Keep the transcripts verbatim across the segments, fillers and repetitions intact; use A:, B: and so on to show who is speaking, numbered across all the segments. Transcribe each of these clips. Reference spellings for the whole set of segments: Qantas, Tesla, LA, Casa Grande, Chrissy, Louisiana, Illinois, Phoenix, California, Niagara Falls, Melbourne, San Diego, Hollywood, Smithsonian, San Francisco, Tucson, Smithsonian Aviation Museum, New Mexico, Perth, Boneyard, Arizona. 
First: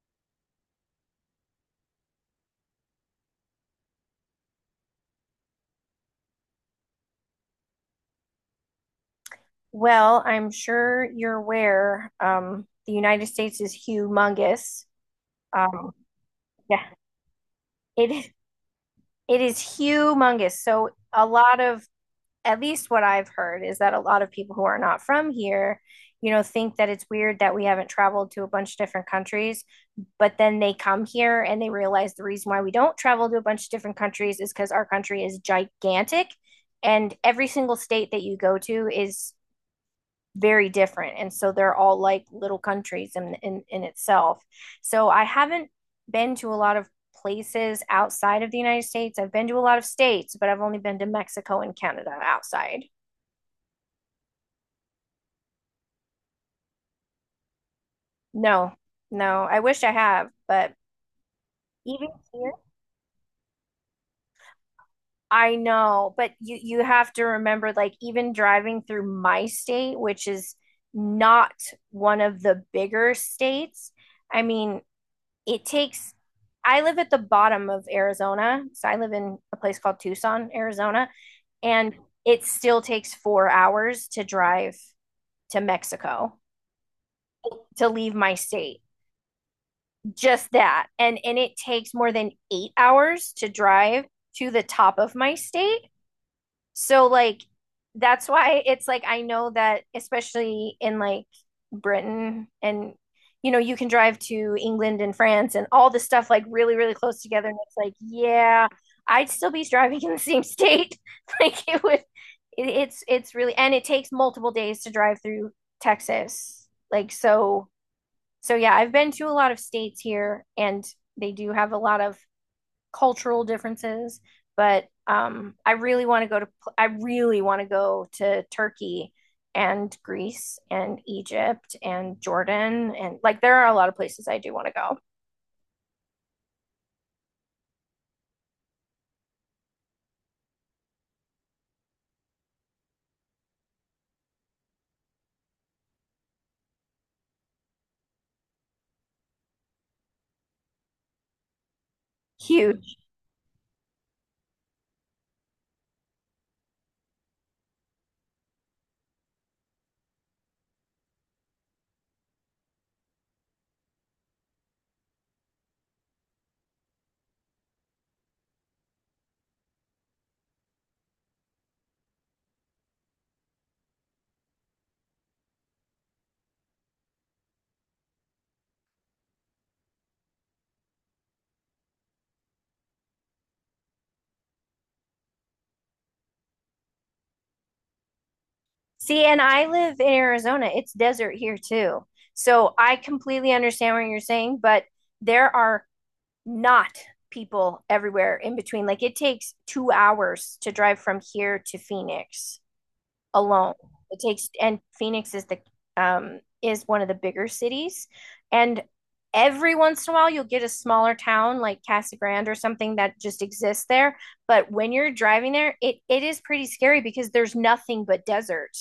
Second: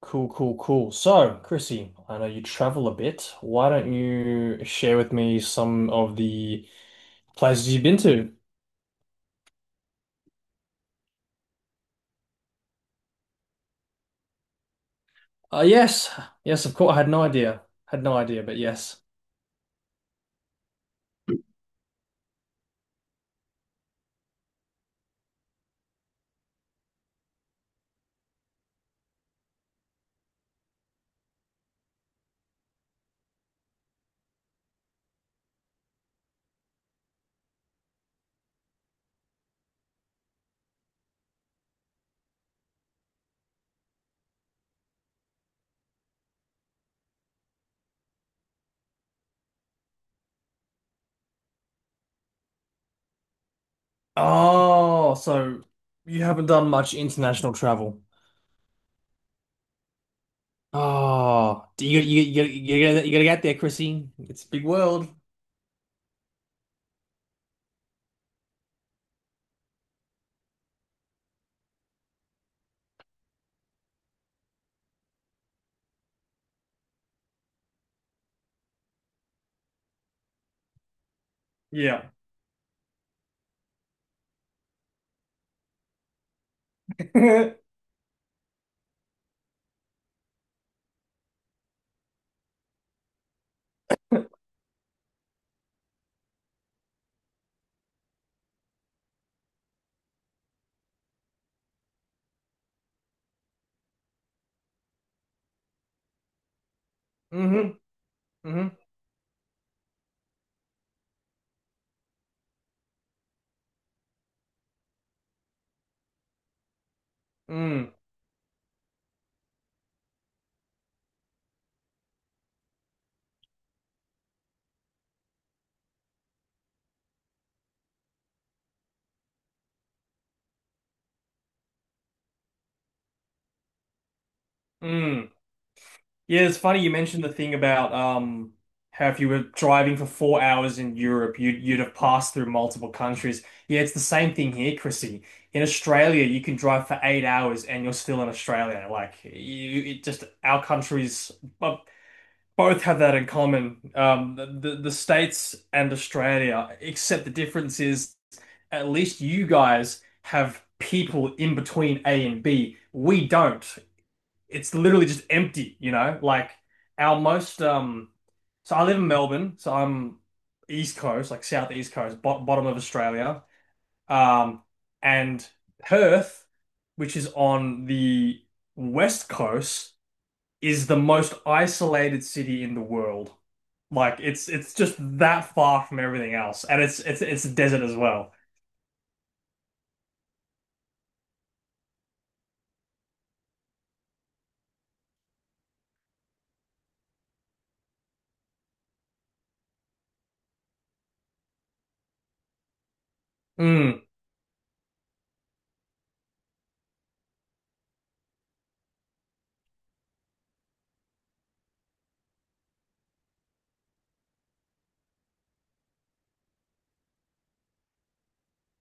A: Cool, cool, cool. So, Chrissy, I know you travel a bit. Why don't you share with me some of the places you've been to?
B: Well, I'm sure you're aware, um, the United States is humongous.
A: Uh,
B: Um,
A: yes, yes, of
B: yeah,
A: course. I had no idea. Had
B: it
A: no
B: is,
A: idea, but yes.
B: it is humongous. So a lot of, at least what I've heard is that a lot of people who are not from here, you know, think that it's weird that we haven't traveled to a bunch of different countries, but then they come here and they realize the reason why we don't travel to a bunch of different countries is because our country is gigantic. And every single state that you go to is very different, and so they're all like little countries in, in in itself. So I haven't been to a lot of places outside of the United States. I've been to a lot of states, but I've only been to Mexico and Canada outside.
A: Oh, so you haven't done much international travel.
B: No. No, I wish I have, but
A: Oh, do you
B: even
A: you you
B: here,
A: you gotta you gotta get there, Chrissy. It's a big world.
B: I know, but you you have to remember, like even driving through my state, which is not one of the bigger states, I mean, it takes, I live at the bottom of Arizona. So I live in a place called Tucson, Arizona, and
A: Yeah.
B: it still takes four hours to drive to Mexico to leave my state. Just that. And and it takes more than eight hours to drive to the top of my state. So like that's why it's like, I know that especially in like Britain and, you know, you can drive to England and France and all this stuff like really, really close together, and
A: Mm-hmm.
B: it's like, yeah,
A: Mm-hmm.
B: I'd still be driving in the same state like it would, it, it's it's really, and it takes multiple days to drive through Texas, like so.
A: Mm.
B: So yeah, I've been to a lot of states here, and they do have a lot of cultural differences, but um, I really want to go to I really want to go to Turkey and Greece and Egypt and Jordan, and like there are a lot of places I do want to go.
A: Mm. Yeah, it's funny you mentioned the thing about um how if you were driving for four hours in Europe, you'd you'd have passed through multiple countries. Yeah, it's the same thing here, Chrissy. In Australia, you can drive for eight hours and you're still in Australia. Like you, it just our countries bo- both
B: Huge.
A: have that in common. Um, the, the the States and Australia, except the difference is at least you guys have people in between A and B. We don't, it's literally just empty, you know? Like our most um so I live in Melbourne, so I'm East Coast, like South East Coast, bot bottom of Australia. Um and Perth, which is on the West Coast, is the most isolated city in the world. Like it's it's just that far from everything else. And it's it's it's a desert as well.
B: See, and I live in Arizona. It's desert here too. So I completely understand what you're saying, but there are not people everywhere in between. Like it takes two hours to drive from here to Phoenix alone.
A: Mm.
B: It takes, and Phoenix is the, um is one of the bigger cities, and every once in a while you'll get a smaller town like Casa Grande or something that just exists there, but when you're driving there, it it is pretty scary because there's nothing but desert.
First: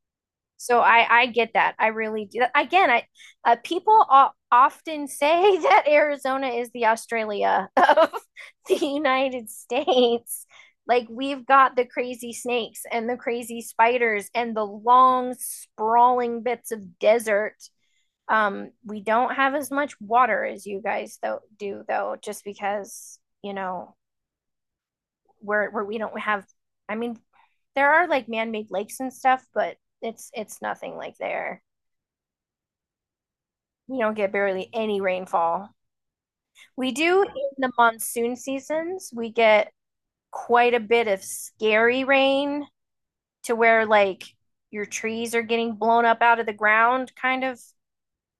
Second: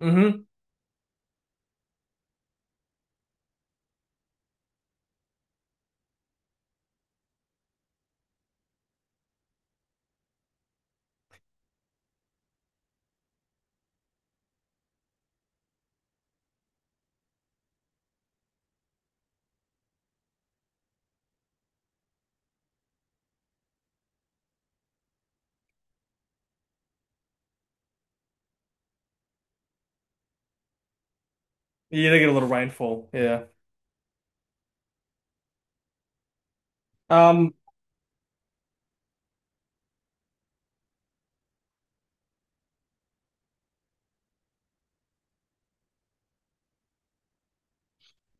A: Mm-hmm.
B: So I I get that. I really do. Again, I, uh, people o- often say that Arizona is the Australia of the United States. Like we've got the crazy snakes and the crazy spiders and the long sprawling bits of desert. Um, we don't have as much water as you guys though do though, just because, you know, we're, we're we don't have, I mean, there are like man-made lakes and stuff, but it's it's nothing like there.
A: Yeah, they get a little rainfall. Yeah.
B: We don't get barely any rainfall. We do in
A: Um,
B: the monsoon seasons, we get quite a bit of scary rain to where like your trees are getting blown up out of the ground kind of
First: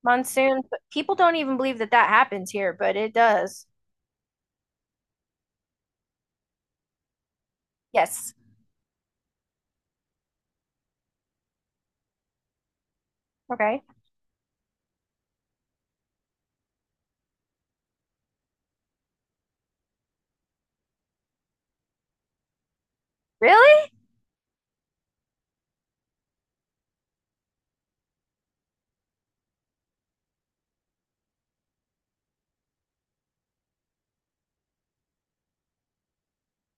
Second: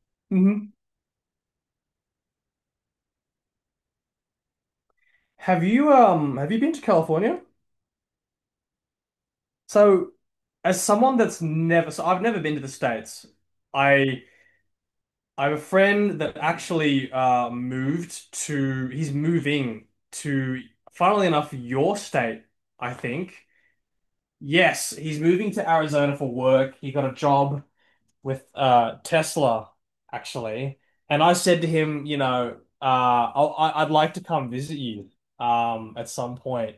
B: monsoon.
A: mhm.
B: But people don't even believe that that happens here, but it does.
A: Have you um have you been to California?
B: Yes.
A: So, as someone that's never, so I've never been to the States.
B: Okay.
A: I I have a friend that actually uh, moved to, he's moving to, funnily enough, your state, I think.
B: Really?
A: Yes, he's moving to Arizona for work. He got a job with uh, Tesla, actually. And I said to him, you know, uh, I'll, I- I'd like to come visit you um, at some point.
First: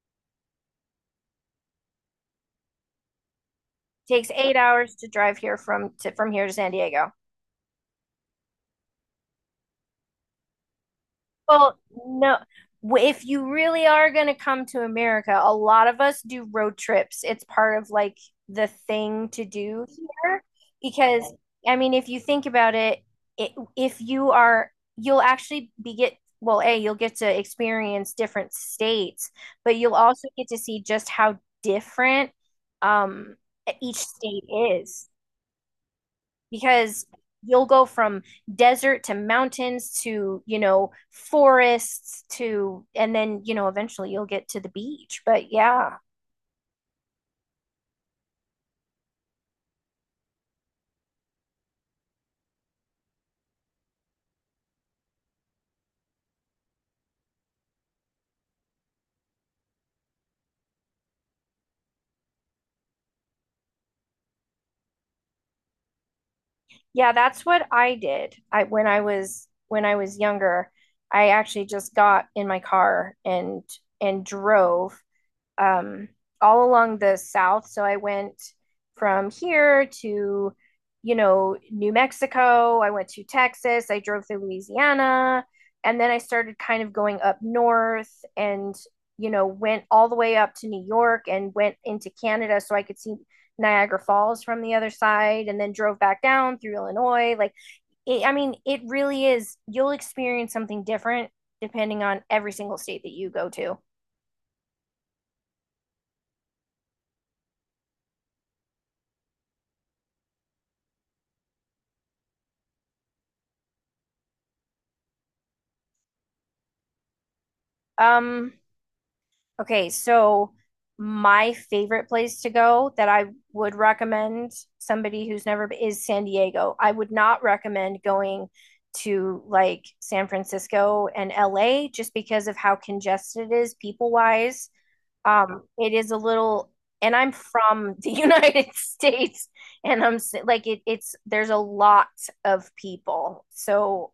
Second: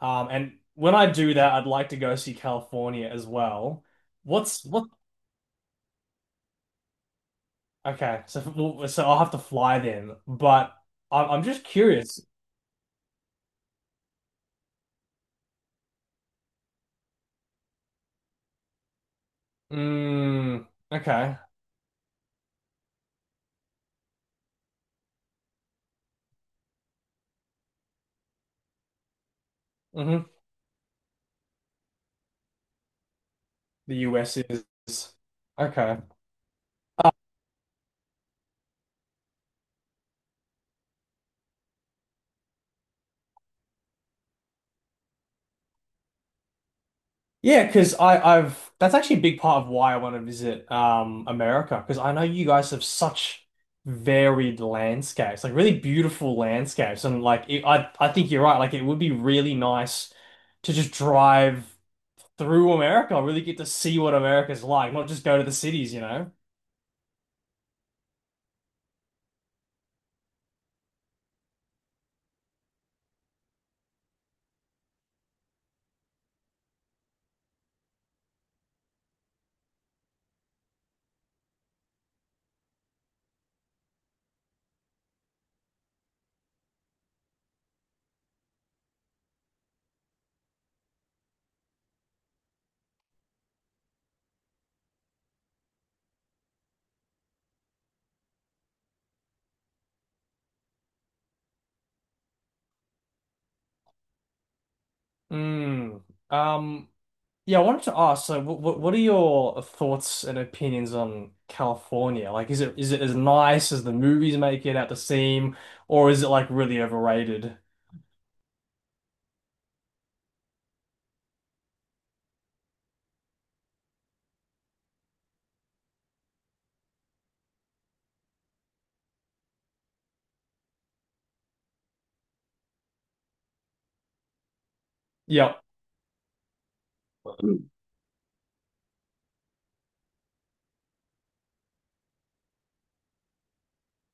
A: Um, and when I do that, I'd like to go see California as well.
B: Takes eight
A: What's what?
B: hours to drive here from to from here to San Diego.
A: Okay, so well, so I'll have to fly then. But I'm I'm just
B: Well,
A: curious.
B: no. w- If you really are going to come to America, a lot of us do road trips. It's part of like the thing to do here
A: Mm,
B: because,
A: okay.
B: I mean, if you think about it, it if you are, you'll actually be get well, A, you'll get to experience different states, but you'll also
A: Hmm.
B: get to see just how different, um each
A: The U S
B: state
A: is
B: is,
A: okay.
B: because
A: Uh,
B: you'll go from desert to mountains to, you know, forests to, and then, you know, eventually you'll get to the beach. But yeah,
A: Yeah, because I I've that's actually a big part of why I want to visit um America because I know you guys have such varied landscapes, like really beautiful landscapes, and like it, I I think you're right. Like it would be really nice to just drive through America. I really get to see what America's like, not just go to the cities, you know?
B: yeah, that's what I did. I when I was when I was younger, I actually just got in my car and and drove, um, all along the south. So I went from here to, you know, New Mexico. I went to Texas. I drove through Louisiana. And then I started kind of going up north, and, you know, went all the way up to New York and went into Canada so I could see Niagara Falls from the other side, and then drove back down through Illinois. Like, it, I mean, it really is, you'll experience something different depending on every single state that you go to.
A: Mm. Um, yeah, I wanted to ask, so what what what are your thoughts and opinions on California? Like, is it is it as nice as the movies make it out to seem, or is it like really overrated?
B: Um, Okay, so my favorite place to go that I would recommend somebody who's never b- is San Diego. I would not recommend going to like San Francisco and L A just because of how congested it is people wise.
A: Yep.
B: Um, it is a little, and I'm from the United States, and I'm s- like it, it's there's a lot of people. So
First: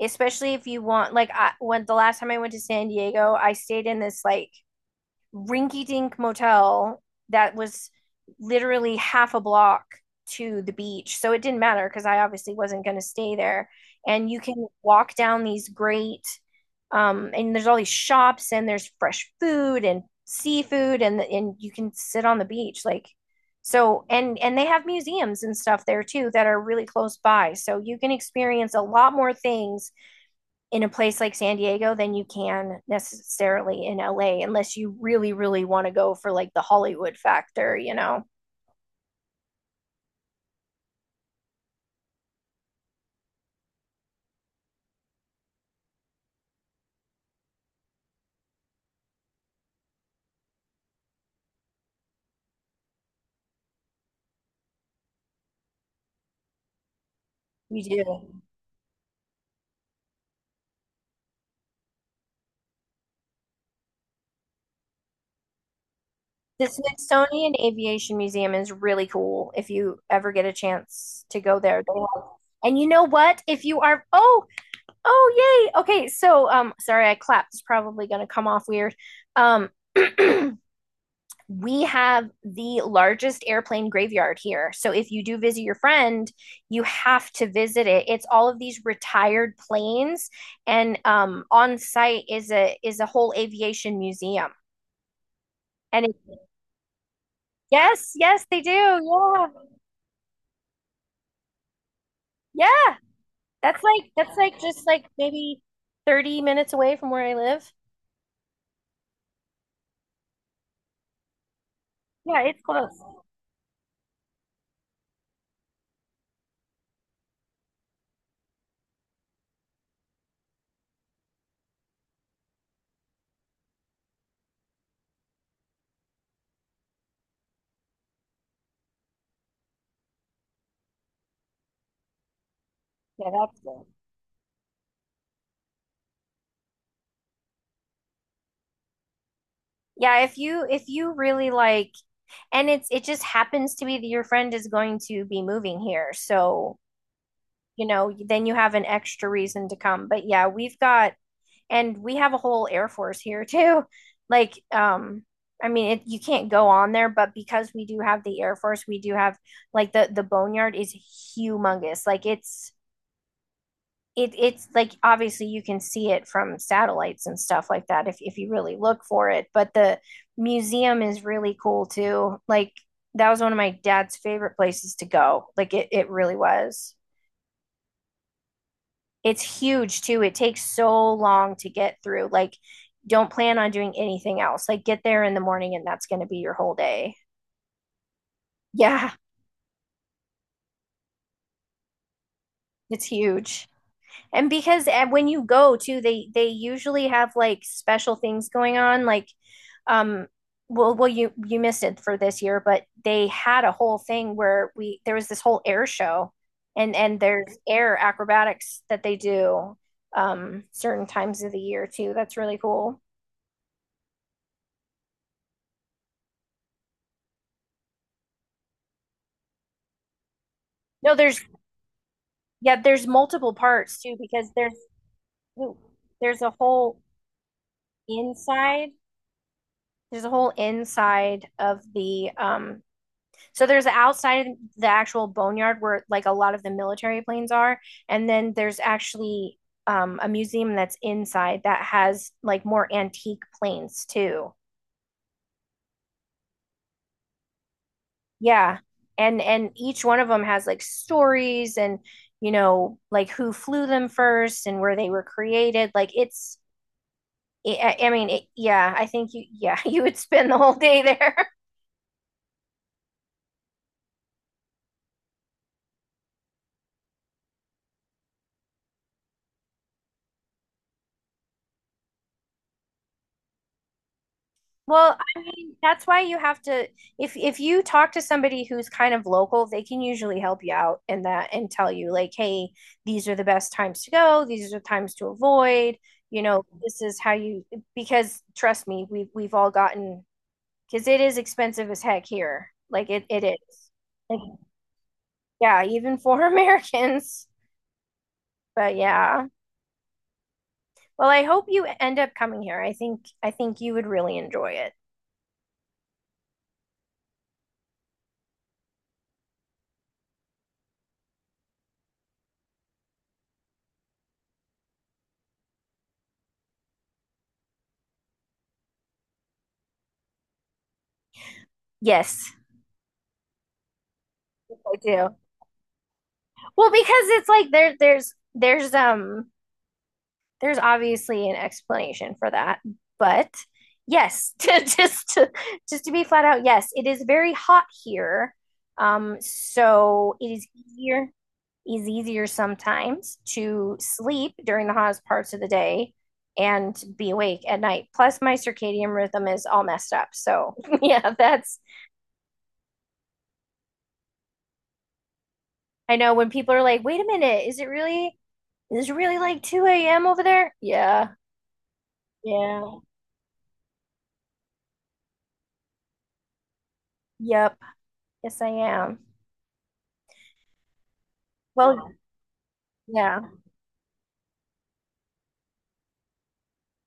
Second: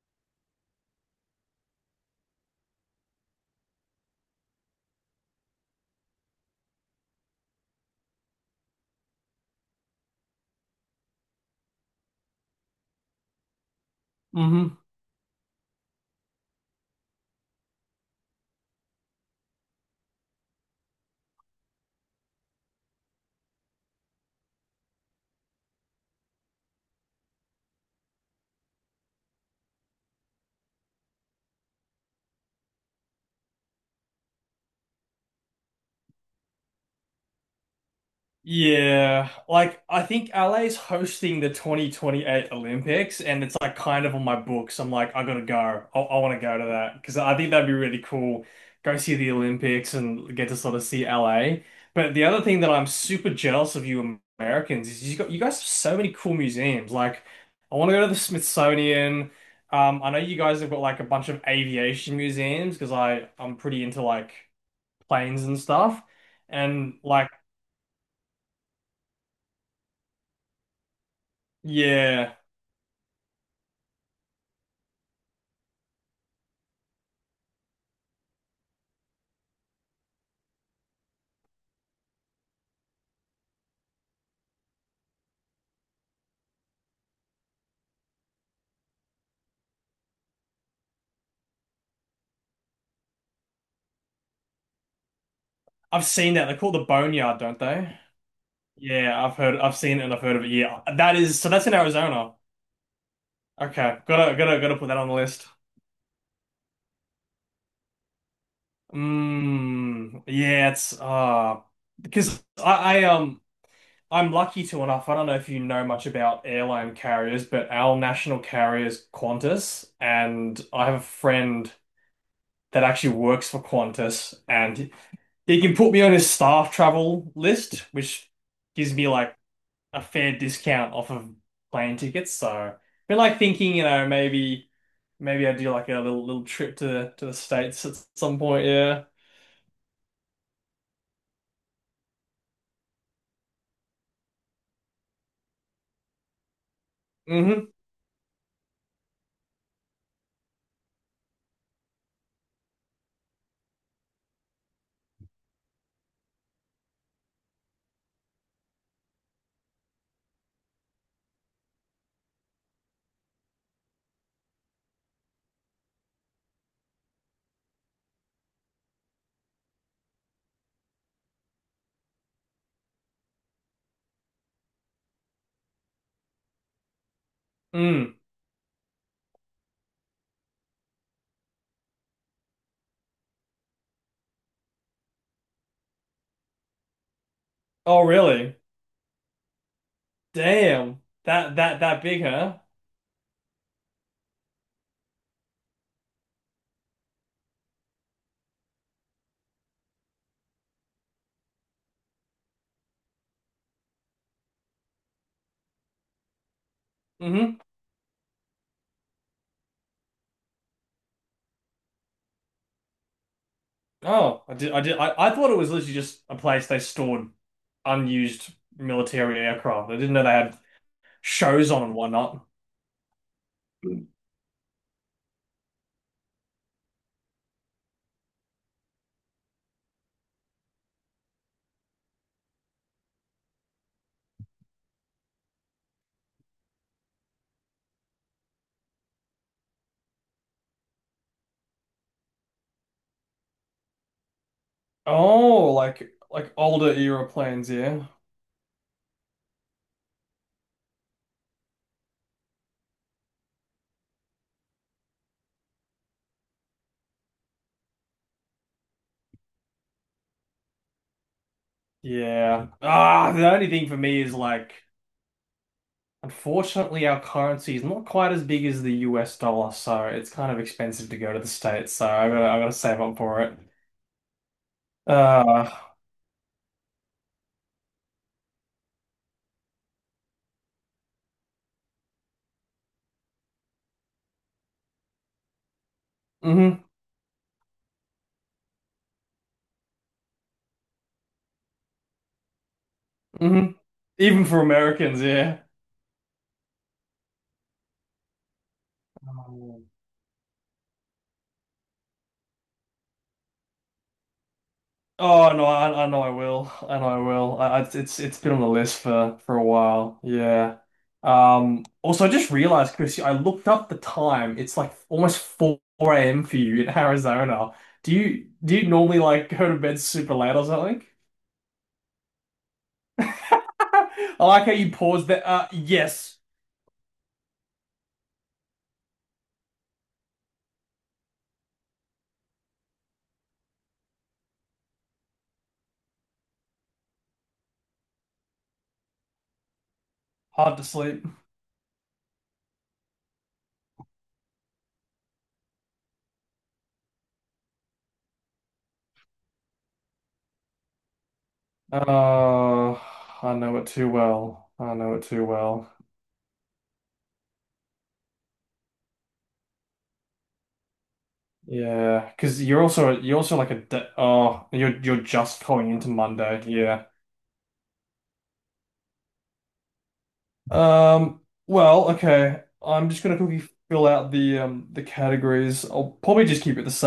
B: especially if you want, like I, when the last time I went to San Diego, I stayed in this like rinky dink motel that was literally half a block to the beach. So it didn't matter because I obviously wasn't going to stay there. And you can
A: Hmm.
B: walk down these great, um, and there's all these shops and there's fresh food and seafood, and and you can sit on the beach like, so and and they have museums and stuff there too that are really close by. So you can experience a lot more things in a place like San Diego than you can necessarily in L A, unless you really, really want to go for like the Hollywood factor, you know?
A: Yeah, like I think L A's hosting the twenty twenty-eight Olympics, and it's like kind of on my books. I'm like, I gotta go. I, I want to go to that because I think that'd be really cool. Go see the Olympics and get to sort of see L A. But the other thing that I'm super jealous of you Americans is you got you guys have so many cool museums. Like, I want to go to the Smithsonian. Um, I know you guys have got like a bunch of aviation museums because I I'm pretty into like planes and stuff,
B: The
A: and like.
B: Smithsonian Aviation Museum is really cool if you ever get a chance to go there. They have,
A: Yeah.
B: and you know what? If you are, oh, oh, yay. Okay, so, um, sorry, I clapped. It's probably going to come off weird. Um, we have the largest airplane graveyard here. So if you do visit your friend, you have to visit it. It's all of these retired planes, and um, on site is a is a whole aviation museum. And
A: I've
B: it,
A: seen that. They call it the Boneyard, don't they?
B: yes, yes, they do.
A: Yeah, I've
B: Yeah,
A: heard, I've seen it and I've heard of it. Yeah, that is so. That's in Arizona.
B: yeah. That's
A: Okay,
B: like
A: gotta,
B: that's like
A: gotta, gotta
B: just
A: put that
B: like
A: on the list.
B: maybe thirty minutes away from where I live.
A: Mm, yeah, it's uh,
B: Yeah,
A: because
B: it's
A: I,
B: close.
A: I um, I'm lucky to enough. I don't know if you know much about airline carriers, but our national carrier is Qantas, and I have a friend that actually works for Qantas, and he can put me on his staff travel list, which gives me like a fair discount off of plane tickets. So, I've been
B: Yeah,
A: like
B: that's
A: thinking, you
B: good.
A: know, maybe maybe I do like a little little trip to to the States at some point. Yeah.
B: Yeah, if you if you really like, and it's, it just happens to be that your friend is going to be moving here. So
A: Mm-hmm.
B: you know, then you have an extra reason to come. But yeah, we've got, and we have a whole Air Force here too. Like, um, I mean, it, you can't go on there, but because we do have the Air Force, we do have like the the boneyard is humongous. Like it's, it it's like obviously you can see it from satellites and stuff like that if if you really look for it. But the museum is really cool too. Like that was one of my dad's favorite places to go. Like it it really was.
A: Mm.
B: It's huge too. It takes so long to get through. Like, don't plan on doing anything else. Like, get there in the morning and that's going to be your whole day.
A: Oh, really?
B: Yeah,
A: Damn. That that that big, huh?
B: it's huge. And because uh, when you go too, they they usually have like special things going on. Like, um, well, well, you you missed it for this year, but they had a whole thing where we there was this whole air show, and and there's
A: Mm-hmm.
B: air acrobatics that they do um certain times of the year too. That's really cool.
A: Oh, I did. I did. I, I thought it was literally just a place they stored unused military aircraft. I didn't know they had
B: No, there's,
A: shows on and whatnot.
B: yeah, there's multiple parts too because there's, ooh, there's a whole inside. There's a whole inside of the um so there's the outside of the actual boneyard where like a lot of the military planes are, and then there's actually um a museum that's inside that has like more antique planes too.
A: Oh, like like older era planes, yeah.
B: Yeah. And and each one of them has like stories and, you know, like who flew them first and where they were created. Like it's, I I mean, it, yeah, I think you, yeah, you would spend the whole day there.
A: Yeah. Ah, the only thing for me is like, unfortunately, our currency is not quite as big as the U S dollar, so it's kind of expensive to go to the States, so I gotta I gotta save up for it.
B: Well, I
A: Uh,
B: mean, that's why you have to, if if you talk to somebody who's kind of local, they can usually help you out in that and tell you like, hey, these are the best times to go, these are the times to avoid, you know,
A: hmm.
B: this is how you, because trust me, we've we've all gotten, because it is expensive as heck here. Like it it
A: Hmm.
B: is. Like,
A: Even for Americans, yeah.
B: yeah, even for Americans. But yeah.
A: Um,
B: Well, I hope you end up coming here. I think I think you would really enjoy it.
A: oh no, I, I know I will. I know I will. I, I- it's it's been on the list for for a while. Yeah. Um. Also, I just realized, Chris, I looked up the time. It's like almost four a m for you in Arizona. Do you do you normally like go to bed super late or something?
B: Yes.
A: I like how you
B: I
A: paused
B: do.
A: that. Uh, yes,
B: Well, because it's like there there's there's um there's obviously an explanation for that, but yes, to, just to, just to be flat out, yes, it is very hot here. Um, so it is
A: hard to sleep.
B: easier is easier sometimes to sleep during the hottest parts of the day and be awake at night. Plus, my circadian rhythm is all messed up. So yeah, that's,
A: Uh, I know it too well. I know it too well.
B: I know when people are like, "Wait a minute, is it really is it really like two a m over there?" Yeah,
A: Yeah, because you're
B: yeah,
A: also you're also like a de oh you're you're just going into Monday. Yeah.
B: yep. Yes, I am.
A: Um.
B: Well,
A: Well, okay. I'm just gonna
B: yeah.
A: quickly fill out the um the categories. I'll probably just keep it the same.